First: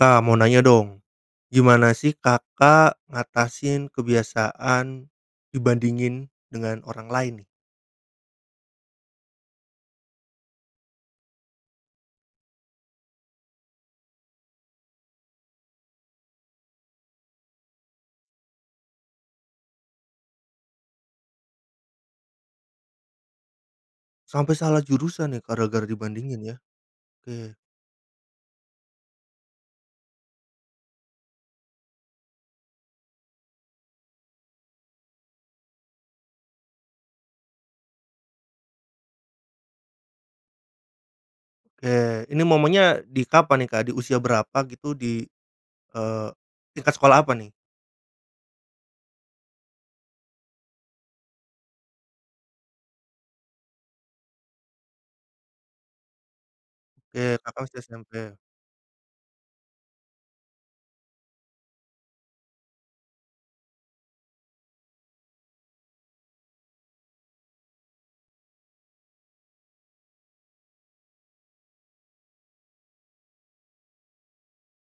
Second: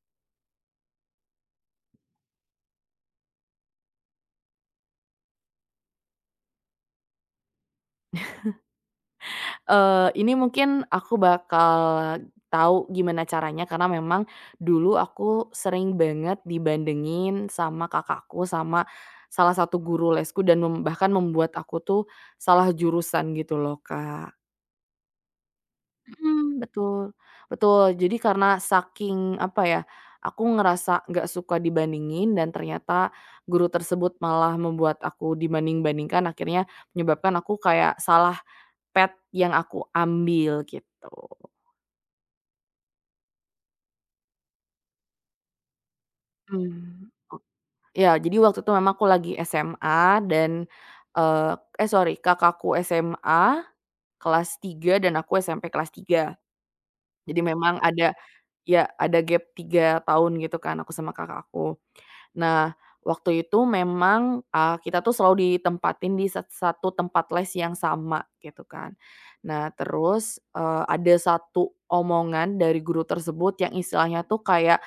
Kak, mau nanya dong, gimana sih Kakak ngatasin kebiasaan dibandingin dengan orang lain nih? Ini mungkin aku bakal tahu gimana caranya karena memang dulu aku sering banget dibandingin sama kakakku, sama salah satu guru lesku dan bahkan membuat aku tuh salah jurusan gitu loh, Kak. Sampai salah jurusan nih gara-gara dibandingin ya? Mmm, betul Oke betul. Jadi karena saking apa ya, aku ngerasa nggak suka dibandingin dan ternyata guru tersebut malah membuat aku dibanding-bandingkan, akhirnya menyebabkan aku kayak salah pet yang aku ambil gitu. oke, ini momennya di kapan nih Kak? Di usia berapa gitu? Di, eee, tingkat Mmm, sekolah apa nih? Ya jadi waktu itu memang aku lagi SMA eee, eh, sorry, kakakku SMA kelas 3 dan aku SMP kelas 3. Oke, Jadi Kakak masih memang SMP, ada, ya, ada gap 3 tahun gitu kan aku sama kakak aku. Nah, waktu itu memang, kita tuh selalu ditempatin di satu tempat les yang sama gitu kan. Nah terus, ada satu omongan dari guru tersebut yang istilahnya tuh kayak,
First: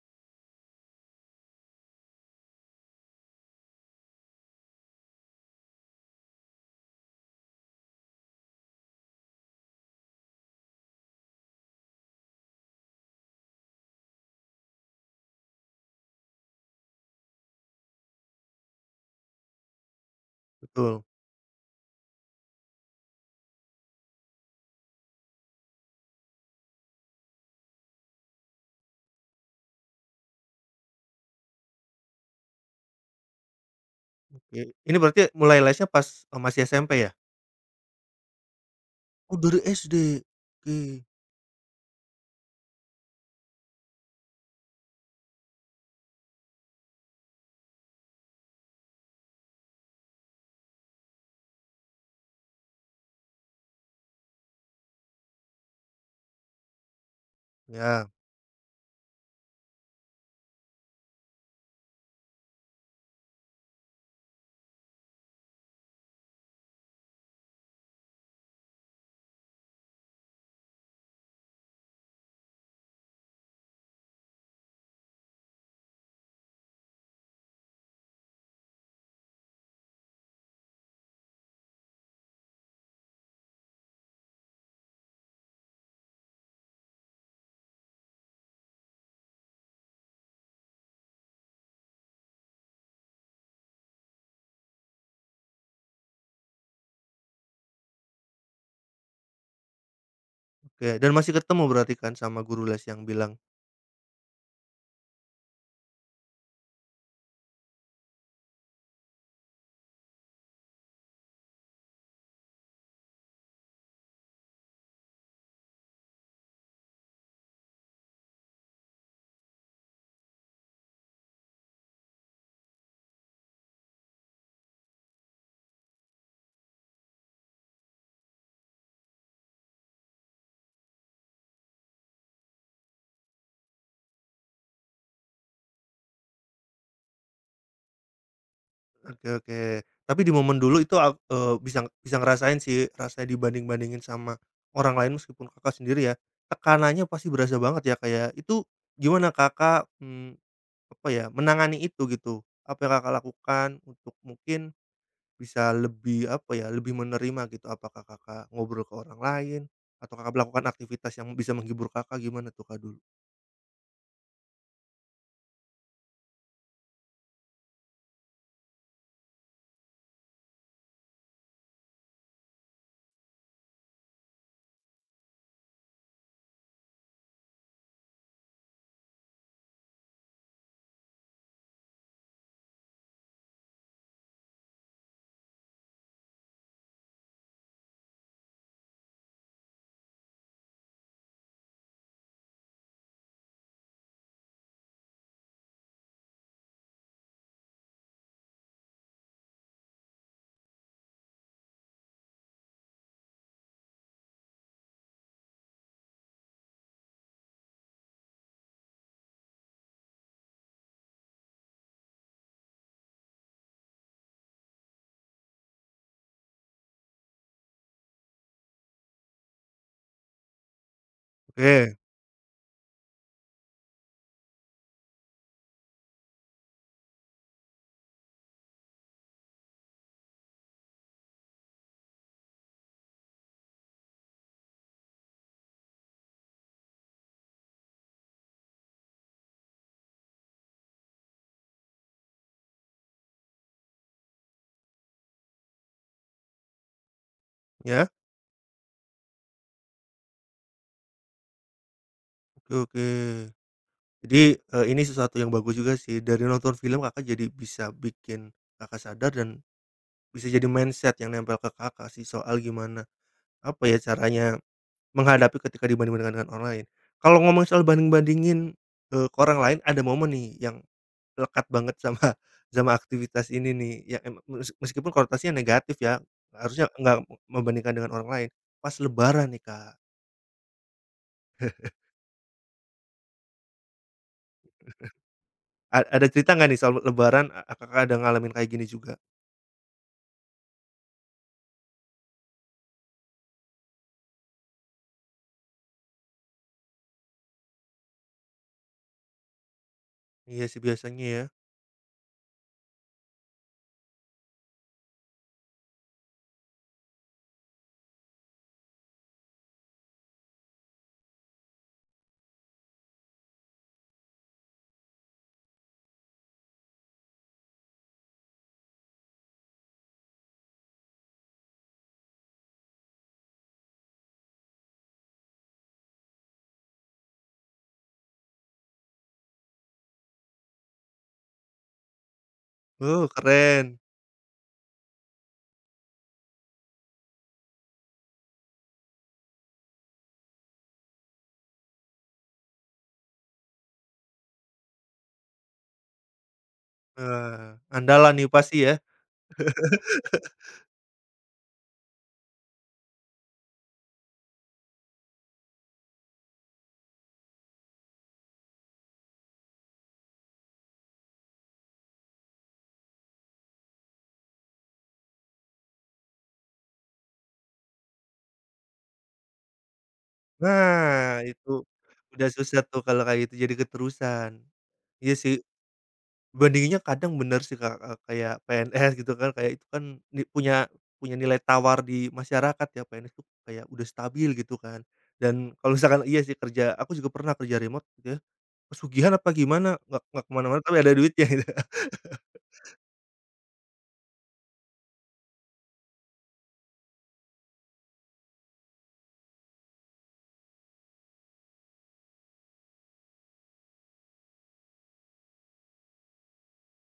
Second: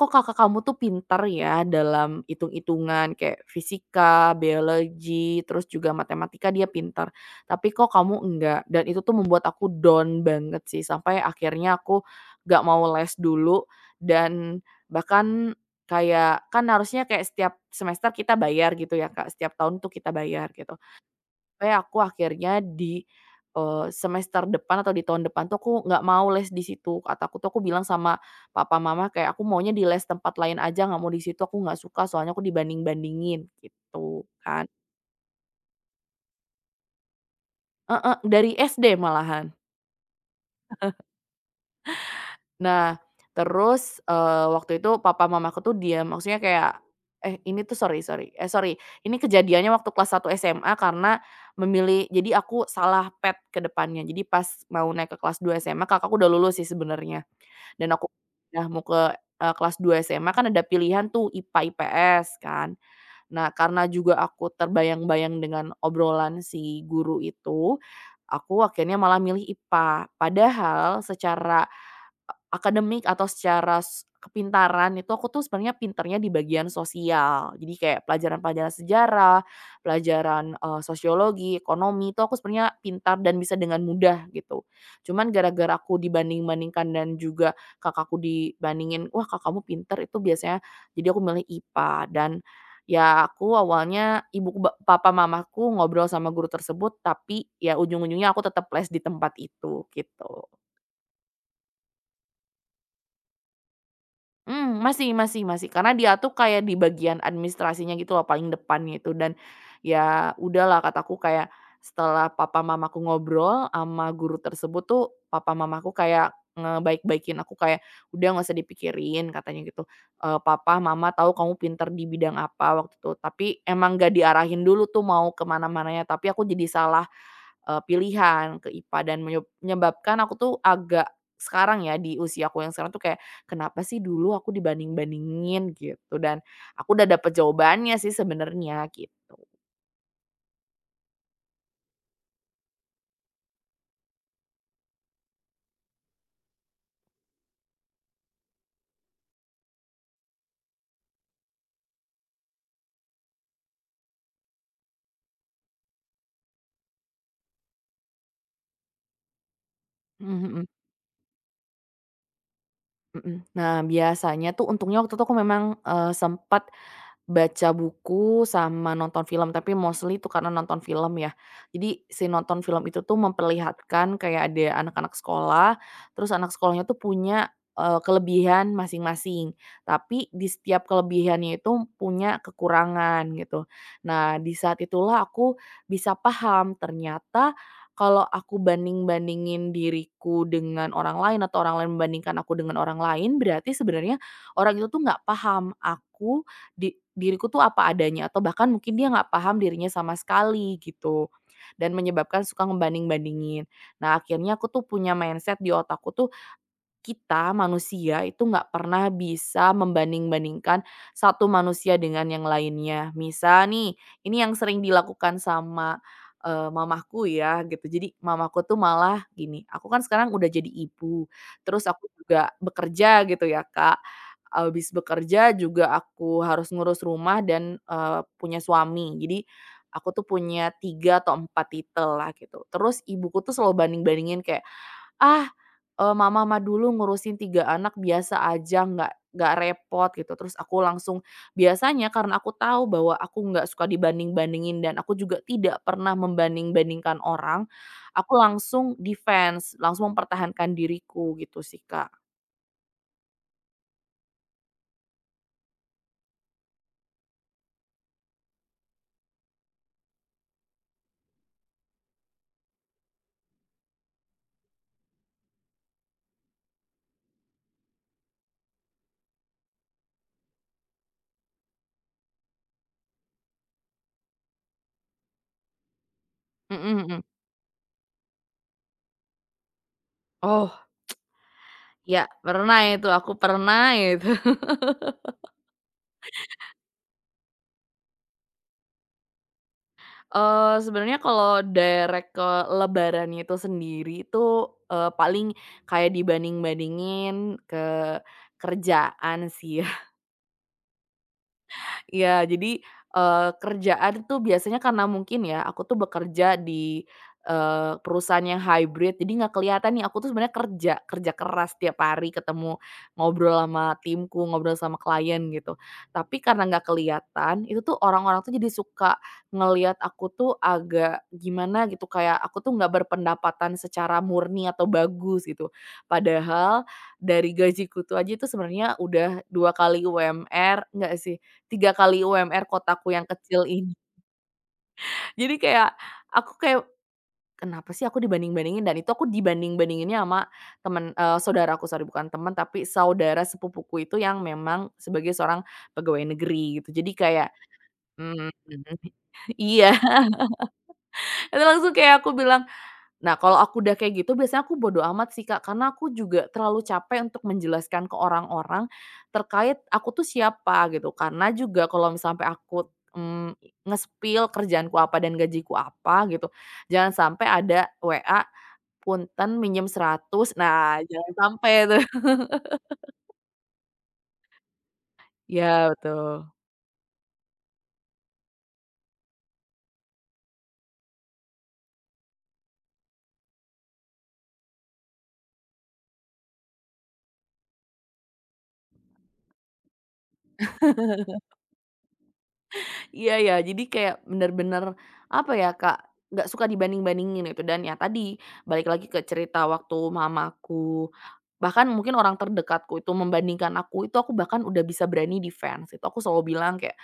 "Kok kakak kamu tuh pintar ya dalam hitung-hitungan kayak fisika, biologi, terus juga matematika dia pintar, tapi kok kamu enggak?" Dan itu tuh membuat aku down banget sih, sampai akhirnya aku nggak mau les dulu dan bahkan. Kayak kan harusnya kayak setiap semester kita bayar gitu ya Kak, setiap tahun tuh kita bayar gitu. betul, Kayak aku akhirnya di semester depan atau di tahun depan tuh aku nggak mau les di situ, kataku tuh aku bilang sama papa mama kayak, "Aku maunya di les tempat lain aja, nggak mau di situ, aku nggak suka soalnya aku dibanding-bandingin," gitu oke. kan. Ini berarti mulai lesnya pas, masih SMP ya? Heeh, dari SD Oh malahan. dari SD? Oke, Nah, terus, waktu itu papa mamaku tuh diam, maksudnya kayak eh, ini tuh sorry sorry, eh, sorry, ini kejadiannya waktu kelas 1 SMA karena memilih jadi aku salah pet ke depannya. Jadi pas mau naik ke kelas 2 SMA, kakakku udah lulus sih sebenarnya, dan aku ya, udah mau ke, kelas 2 SMA kan ada pilihan tuh IPA-IPS kan. Nah, karena juga aku terbayang-bayang dengan obrolan si guru itu, aku akhirnya malah milih IPA. Padahal secara akademik atau secara kepintaran itu aku tuh sebenarnya pinternya di bagian sosial. Jadi kayak pelajaran-pelajaran sejarah, pelajaran sosiologi, ekonomi itu aku sebenarnya pintar dan bisa dengan mudah gitu. Cuman gara-gara aku dibanding-bandingkan dan juga kakakku dibandingin, "Wah kak kamu pinter," itu biasanya jadi aku milih IPA dan, ya, aku awalnya ibu ba papa mamaku ngobrol sama guru tersebut tapi ya ujung-ujungnya aku tetap les di tempat itu, gitu. oke dan masih ketemu berarti kan sama guru les yang bilang. Mmm, masih masih masih, karena dia tuh kayak di bagian administrasinya gitu loh, paling depannya itu dan, ya udahlah kataku kayak, setelah papa mamaku ngobrol ama guru tersebut tuh, papa mamaku kayak ngebaik-baikin aku kayak, "Udah nggak usah dipikirin," katanya gitu, "Papa, mama tahu kamu pinter di bidang apa," waktu itu, tapi emang nggak diarahin dulu tuh mau ke mana-mananya, tapi aku jadi salah. Pilihan ke IPA dan menyebabkan aku tuh agak sekarang ya di usia aku yang sekarang tuh kayak, "Kenapa sih dulu aku dibanding-bandingin?" Gitu dan aku udah dapet jawabannya sih sebenarnya Oke gitu. oke. Tapi di momen dulu itu bisa bisa ngerasain sih, rasanya dibanding-bandingin sama orang lain meskipun Kakak sendiri ya, tekanannya pasti berasa banget ya, kayak itu gimana Kakak, apa ya, menangani itu gitu? Apa yang Kakak lakukan untuk mungkin bisa lebih, apa ya, lebih menerima gitu? Apakah Kakak ngobrol ke orang lain atau Kakak Mhm melakukan mhm. aktivitas yang bisa menghibur Kakak, gimana tuh, Kak, dulu? Mhm. Nah biasanya tuh untungnya waktu itu aku memang, sempet baca buku sama nonton film, tapi mostly itu karena nonton film ya. Jadi si nonton film itu tuh memperlihatkan kayak ada anak-anak sekolah, terus anak sekolahnya tuh punya, kelebihan masing-masing, tapi di setiap kelebihannya itu punya kekurangan gitu. Nah di saat itulah aku bisa paham, ternyata kalau aku banding-bandingin diriku dengan orang lain atau orang lain membandingkan aku dengan orang lain, berarti sebenarnya orang itu tuh nggak paham aku diriku tuh apa adanya atau bahkan mungkin dia nggak paham dirinya sama sekali gitu dan menyebabkan suka ngebanding-bandingin. Nah akhirnya aku tuh punya mindset di otakku tuh kita manusia itu nggak pernah bisa membanding-bandingkan satu manusia dengan yang lainnya. Misal nih, ini yang sering dilakukan sama, mamaku ya gitu. Jadi mamaku tuh malah gini, aku kan sekarang udah jadi ibu, terus Oke, aku juga bekerja gitu ya Kak, habis bekerja juga aku harus ngurus rumah dan, punya suami. Jadi aku tuh punya 3 atau 4 lah gitu. Terus ibuku tuh selalu banding-bandingin kayak, "Ah. Mama mah dulu ngurusin 3 anak biasa aja, nggak repot gitu. Terus aku langsung." Biasanya karena aku tahu bahwa aku nggak suka dibanding-bandingin dan aku juga tidak pernah membanding-bandingkan orang, ya? aku langsung defense, langsung mempertahankan diriku gitu sih, Kak. Oke oke. Jadi, ini sesuatu yang bagus juga sih, dari nonton film Kakak jadi bisa bikin Kakak sadar dan bisa jadi mindset yang nempel ke Kakak sih soal gimana, apa ya, caranya menghadapi ketika dibandingkan dengan orang lain. Kalau ngomong soal banding-bandingin, ke orang lain, ada momen nih yang lekat banget sama sama aktivitas ini nih, yang emang meskipun konotasinya negatif ya, harusnya Mhm nggak mhm. membandingkan dengan orang lain, pas lebaran nih, Kak. Oh, ya pernah itu, aku pernah itu. Ada cerita nggak nih soal lebaran, Kakak ada ngalamin kayak gini juga? Sebenarnya kalau direct ke lebarannya itu sendiri itu, paling kayak dibanding-bandingin ke kerjaan sih. Iya sih, biasanya ya. Iya, jadi, kerjaan tuh biasanya karena mungkin ya, aku tuh bekerja di, perusahaan yang hybrid, jadi nggak kelihatan nih aku tuh sebenarnya kerja keras tiap hari ketemu, ngobrol sama timku, ngobrol sama klien gitu. Tapi karena nggak kelihatan, itu tuh orang-orang tuh jadi suka ngelihat aku tuh agak gimana gitu, kayak aku tuh nggak berpendapatan secara murni atau bagus gitu. Padahal dari gajiku tuh aja itu sebenarnya udah 2 kali UMR, nggak sih, 3 kali UMR kotaku yang Oh, kecil ini. keren. Jadi kayak, aku kayak, "Kenapa sih aku dibanding-bandingin?" Dan itu aku dibanding-bandinginnya sama saudaraku, sorry bukan temen, tapi saudara sepupuku itu yang memang sebagai seorang pegawai negeri gitu. Jadi kayak Wah, andalan nih mhm, pasti ya. iya, itu langsung kayak aku bilang. Nah, kalau aku udah kayak gitu biasanya aku bodo amat sih, Kak, karena aku juga terlalu capek untuk menjelaskan ke orang-orang terkait aku tuh siapa gitu. Karena juga kalau misalnya sampai aku, mmm, nge-spill kerjaanku apa dan gajiku apa gitu, jangan sampai ada WA, "Punten minjem 100." Nah, jangan Nah, sampai itu tuh. udah susah tuh kalau kayak gitu jadi keterusan. Iya sih, Ya betul. bandinginnya kadang bener sih, Kak, kayak PNS gitu kan, kayak itu kan punya punya nilai tawar di masyarakat ya, PNS tuh kayak udah stabil gitu kan. Dan kalau misalkan iya sih kerja aku juga pernah kerja remote gitu ya, pesugihan apa gimana, nggak ke mana-mana tapi ada duitnya gitu. Iya ya, jadi kayak bener-bener, apa ya, Kak, nggak suka dibanding-bandingin itu dan ya tadi, balik lagi ke cerita waktu mamaku, bahkan mungkin orang terdekatku itu membandingkan aku, itu aku bahkan udah bisa berani defense, itu aku selalu bilang kayak,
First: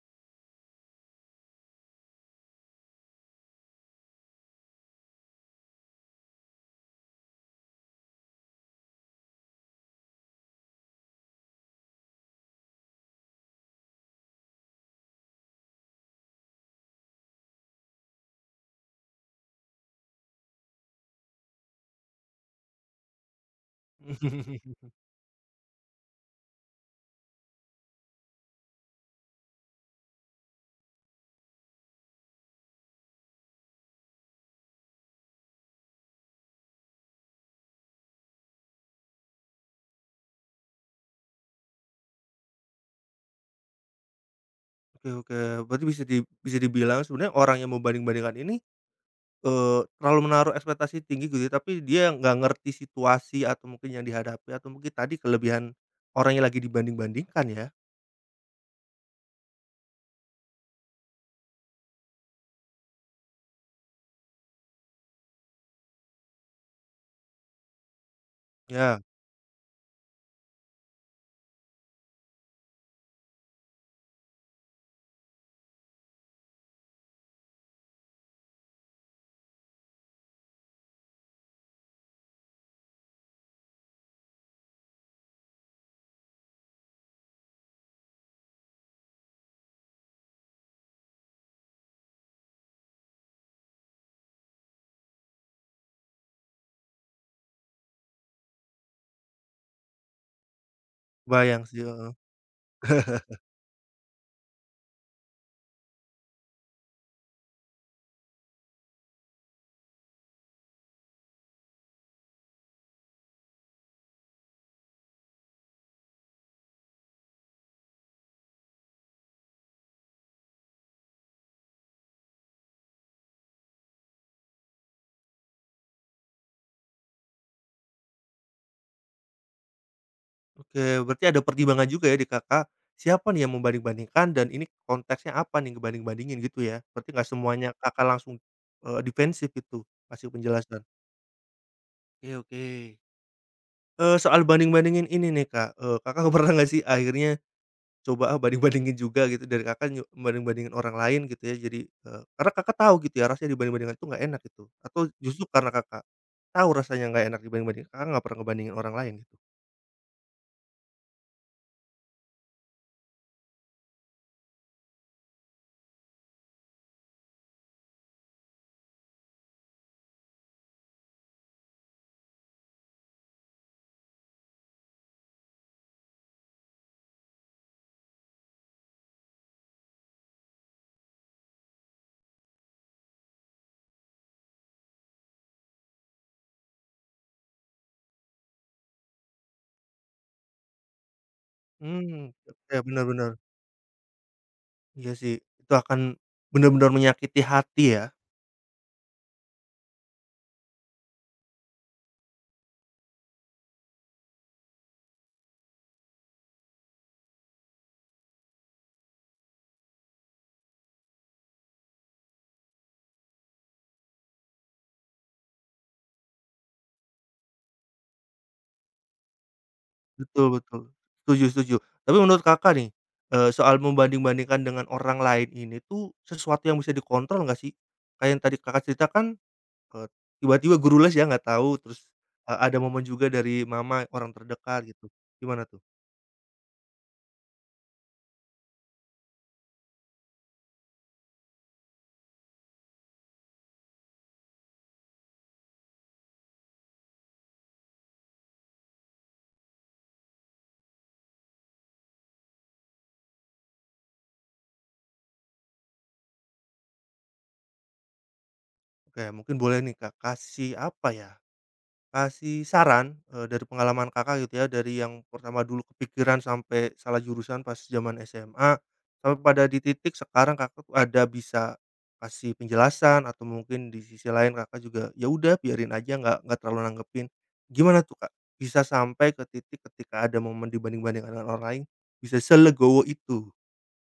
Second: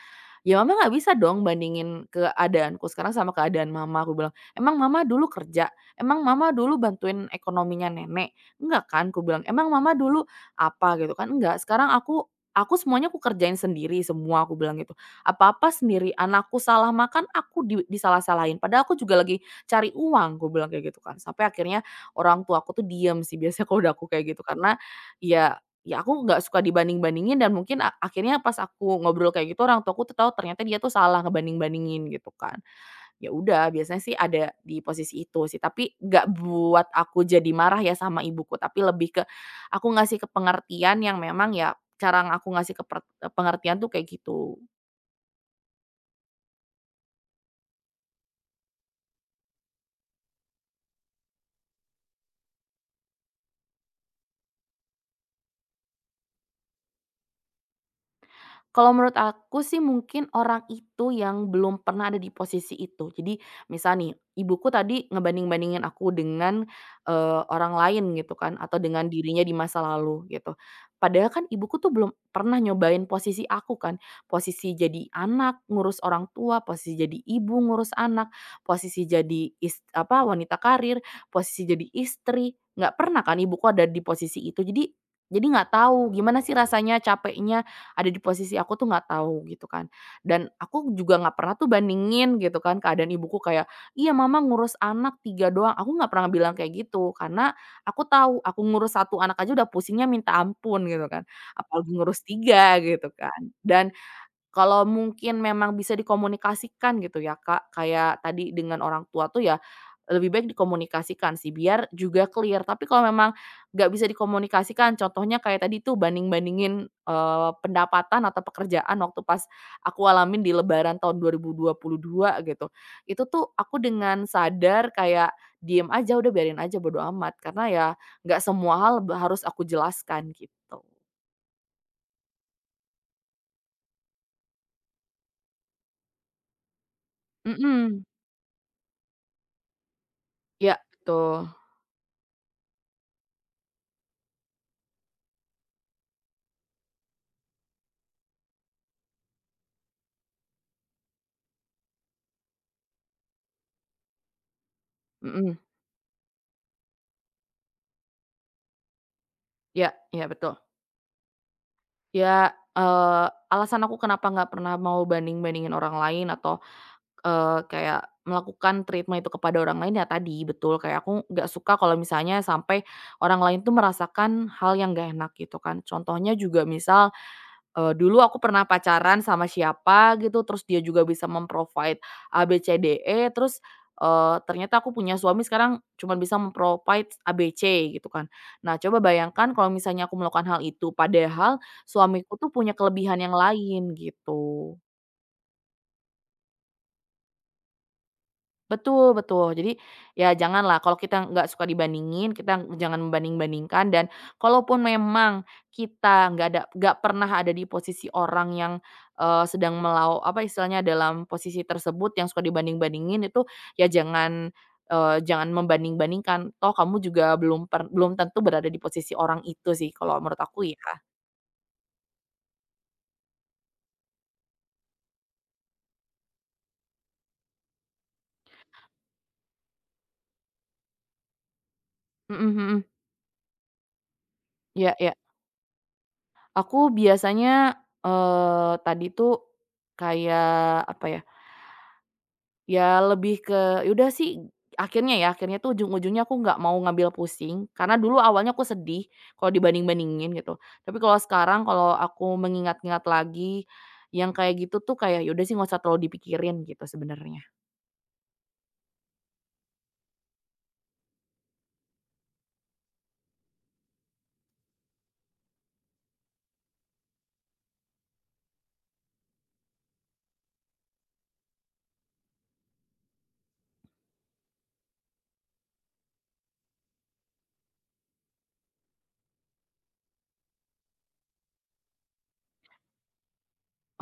"Ya Mama nggak bisa dong bandingin keadaanku sekarang sama keadaan Mama," aku bilang, "Emang Mama dulu kerja? Emang Mama dulu bantuin ekonominya nenek? Enggak kan," aku bilang, "emang Mama dulu apa gitu kan? Enggak, sekarang aku semuanya aku kerjain sendiri semua," aku bilang gitu. "Apa-apa sendiri, anakku salah makan aku disalah-salahin, padahal aku juga lagi cari uang," aku bilang kayak gitu kan. Sampai akhirnya orang tua aku tuh diem sih biasanya kalau udah aku kayak gitu, karena ya. Ya aku nggak suka dibanding-bandingin dan mungkin akhirnya pas aku ngobrol kayak gitu orang tuaku tuh tahu ternyata dia tuh salah ngebanding-bandingin gitu kan. Ya udah biasanya sih ada di posisi itu sih, tapi nggak buat aku jadi marah ya sama ibuku, tapi lebih ke aku ngasih ke pengertian yang memang ya cara aku ngasih ke pengertian tuh kayak gitu. Oke oke, berarti bisa dibilang sebenarnya orang yang membanding-bandingkan ini, terlalu menaruh ekspektasi tinggi gitu ya, tapi dia nggak ngerti situasi atau mungkin yang dihadapi atau mungkin tadi kelebihan orang yang lagi dibanding-bandingkan ya? Kalau menurut aku sih mungkin orang itu yang belum pernah ada di posisi itu. Jadi misal nih, ibuku tadi ngebanding-bandingin aku dengan, orang lain gitu kan atau Ya, dengan dirinya di masa lalu gitu. Padahal kan ibuku tuh belum pernah nyobain posisi aku kan, posisi jadi anak, ngurus orang tua, posisi jadi ibu, ngurus anak, posisi jadi apa, wanita karir, posisi jadi istri, nggak pernah kan ibuku ada di posisi itu. Jadi nggak tahu gimana sih rasanya, capeknya, ada di posisi aku tuh nggak tahu gitu kan. Dan aku juga nggak pernah tuh bandingin gitu kan keadaan ibuku kayak, "Iya mama ngurus anak 3 doang." Aku nggak pernah bilang kayak gitu karena aku tahu aku ngurus satu anak aja udah pusingnya minta ampun gitu kan, kebayang sih, apalagi heeh. ngurus 3 gitu kan. Dan kalau mungkin memang bisa dikomunikasikan gitu ya, Kak, kayak tadi dengan orang tua tuh ya, lebih baik dikomunikasikan sih biar juga clear. Tapi kalau memang nggak bisa dikomunikasikan, contohnya kayak tadi tuh banding-bandingin, pendapatan atau pekerjaan waktu pas aku alamin di lebaran tahun dua 2022 gitu. Itu tuh aku dengan sadar kayak diem aja, udah biarin aja bodo amat, karena ya nggak semua hal harus aku jelaskan gitu. Oke, berarti ada pertimbangan juga ya di Kakak, siapa nih yang membanding-bandingkan dan ini konteksnya apa nih ngebanding-bandingin gitu ya? Berarti nggak semuanya Mhm, Kakak langsung, defensif gitu, kasih ya penjelasan. betul, Oke oke. Soal banding-bandingin ini nih Kak, Kakak pernah nggak sih akhirnya coba, ah, banding-bandingin juga gitu dari Kakak banding-bandingin orang lain gitu ya jadi, karena Kakak tahu gitu ya rasanya dibanding-bandingkan itu nggak enak gitu atau justru mhm. karena Kakak tahu rasanya nggak enak dibanding-bandingin, Kakak nggak pernah ngebandingin orang lain gitu? Iya iya betul. Ya, alasan aku kenapa nggak pernah mau banding-bandingin orang lain atau, kayak melakukan treatment itu kepada orang lain ya tadi, betul, kayak aku nggak suka kalau misalnya sampai orang lain tuh merasakan hal yang nggak enak gitu kan. Contohnya juga misal, dulu aku pernah pacaran sama siapa gitu, terus dia juga bisa memprovide a b A-B-C-D-E, terus, ternyata aku punya suami sekarang cuman bisa memprovide A-B-C gitu kan. Nah, coba bayangkan kalau misalnya aku melakukan hal itu, padahal suamiku tuh oke, punya benar kelebihan bener. yang lain gitu. Iya sih, itu akan benar-benar menyakiti hati ya. Betul betul. Jadi, ya janganlah kalau kita nggak suka dibandingin, kita jangan membanding-bandingkan dan kalaupun memang kita nggak pernah ada di posisi orang yang, sedang apa istilahnya dalam posisi tersebut yang suka dibanding-bandingin itu, ya jangan, jangan membanding-bandingkan. Toh kamu juga belum tentu berada di posisi orang itu sih kalau menurut Betul aku betul, ya. setuju setuju. Tapi menurut Kakak nih, soal membanding-bandingkan dengan orang lain ini tuh sesuatu yang bisa dikontrol nggak sih? Kayak yang tadi Kakak ceritakan, Eee, tiba-tiba guru les ya nggak tahu, terus, Mhm eee, ada mhm. momen juga dari mama, orang terdekat Iya gitu, iya. gimana tuh? Aku biasanya, tadi tuh kayak apa ya. Ya lebih ke ya udah sih akhirnya ya, akhirnya tuh ujung-ujungnya aku nggak mau ngambil pusing, karena dulu awalnya aku sedih kalau dibanding-bandingin gitu. Tapi kalau sekarang kalau aku mengingat-ingat lagi, yang kayak gitu tuh kayak, ya udah sih nggak usah terlalu dipikirin gitu sebenarnya. Oke mungkin boleh nih Kak, kasih apa ya, kasih saran, dari pengalaman Kakak gitu ya, dari yang pertama dulu kepikiran sampai salah jurusan pas zaman SMA, sampai pada di titik sekarang Kakak tuh ada bisa kasih penjelasan atau mungkin di sisi lain Kakak juga, ya udah biarin aja nggak terlalu nanggepin. Gimana tuh, Kak, bisa sampai ke titik ketika ada momen dibanding-bandingkan dengan orang lain, bisa selegowo itu?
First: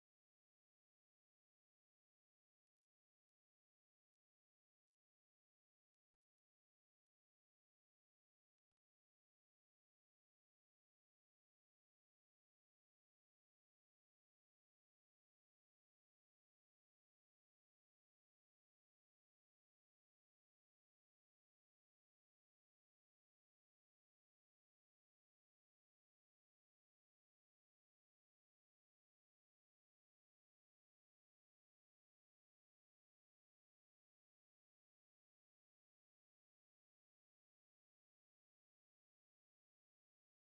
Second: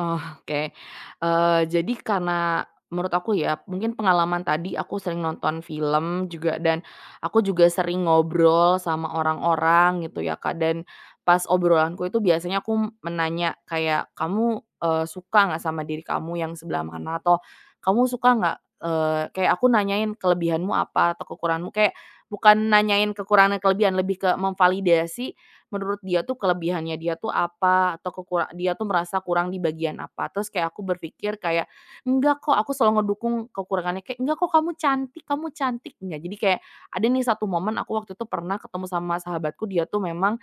Oh, oke, jadi karena menurut aku ya, mungkin pengalaman tadi aku sering nonton film juga dan aku juga sering ngobrol sama orang-orang gitu ya, Kak, dan pas obrolanku itu biasanya aku menanya kayak, "Kamu, suka nggak sama diri kamu yang sebelah mana?" Atau, "Kamu suka nggak?" Kayak aku nanyain kelebihanmu apa atau kekuranganmu, kayak bukan nanyain kekurangan dan kelebihan, lebih ke memvalidasi menurut dia tuh kelebihannya dia tuh apa atau dia tuh merasa kurang di bagian apa. Terus kayak aku berpikir kayak, "Enggak kok," aku selalu ngedukung kekurangannya kayak, "Enggak kok kamu cantik kamu cantik." Enggak, jadi kayak ada nih satu momen aku waktu itu pernah ketemu sama sahabatku dia tuh memang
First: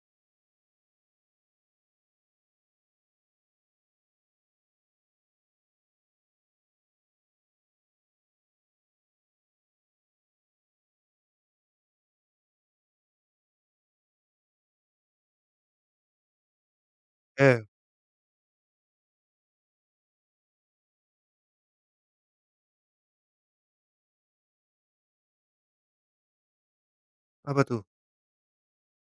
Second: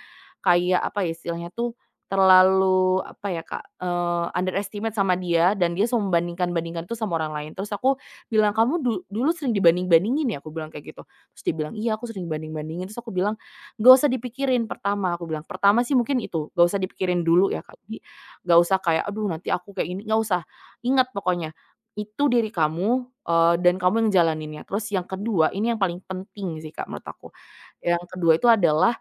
kayak apa ya istilahnya tuh terlalu apa ya Kak, underestimate sama dia dan dia selalu membandingkan-bandingkan itu sama orang lain. Terus aku bilang, "Kamu dulu sering dibanding-bandingin ya?" Aku bilang kayak gitu. Terus dia bilang, "Iya aku sering banding bandingin." Terus aku bilang, "Nggak usah dipikirin pertama," aku bilang. Pertama sih mungkin itu, nggak usah dipikirin dulu ya, Eh, Kak. Jadi, nggak usah kayak, "Aduh nanti aku kayak gini," nggak usah. Ingat pokoknya, itu diri kamu, dan kamu yang jalaninnya. Terus yang kedua, ini yang paling penting sih, Kak, menurut aku. apa tuh? Yang kedua itu adalah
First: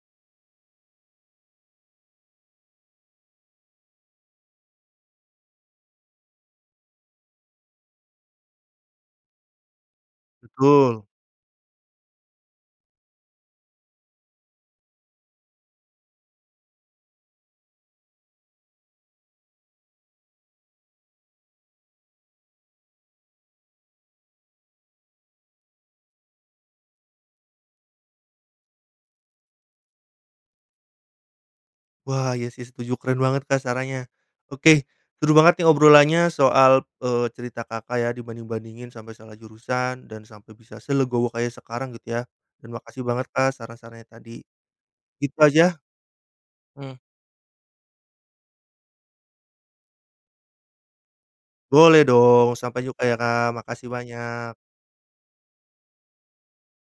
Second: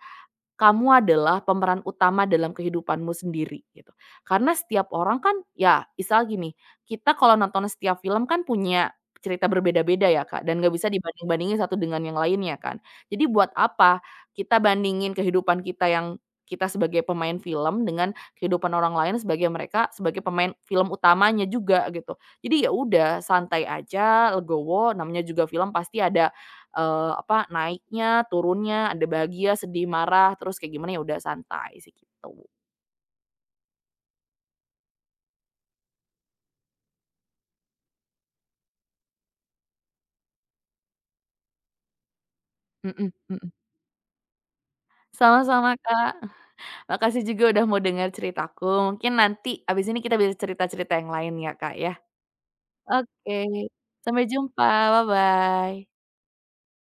kamu adalah pemeran utama dalam kehidupanmu sendiri gitu. Karena setiap orang kan ya istilah gini, kita kalau nonton setiap film kan punya cerita berbeda-beda ya Kak, dan nggak bisa Betul. dibanding-bandingin satu dengan yang lainnya kan. Jadi buat apa kita bandingin kehidupan kita yang kita sebagai pemain film dengan kehidupan orang lain sebagai mereka sebagai pemain film utamanya juga gitu. Jadi ya udah santai aja, legowo namanya juga film pasti ada. Apa, naiknya, turunnya, ada bahagia, sedih, marah, terus kayak gimana, ya udah santai sih Wah, gitu. iya sih setuju, keren banget Kak sarannya. Oke, seru banget nih obrolannya soal, cerita Kakak ya dibanding-bandingin sampai salah jurusan dan sampai bisa selegowo kayak sekarang gitu ya. Dan makasih Mhm banget Kak mhm. saran-sarannya tadi. Itu Sama-sama, aja Kak. mhm, Makasih juga udah mau dengar ceritaku. Mungkin nanti abis ini kita bisa cerita-cerita yang lain ya, Kak, ya. boleh dong, sampai jumpa ya Oke, Kak, makasih sampai jumpa, banyak. bye-bye.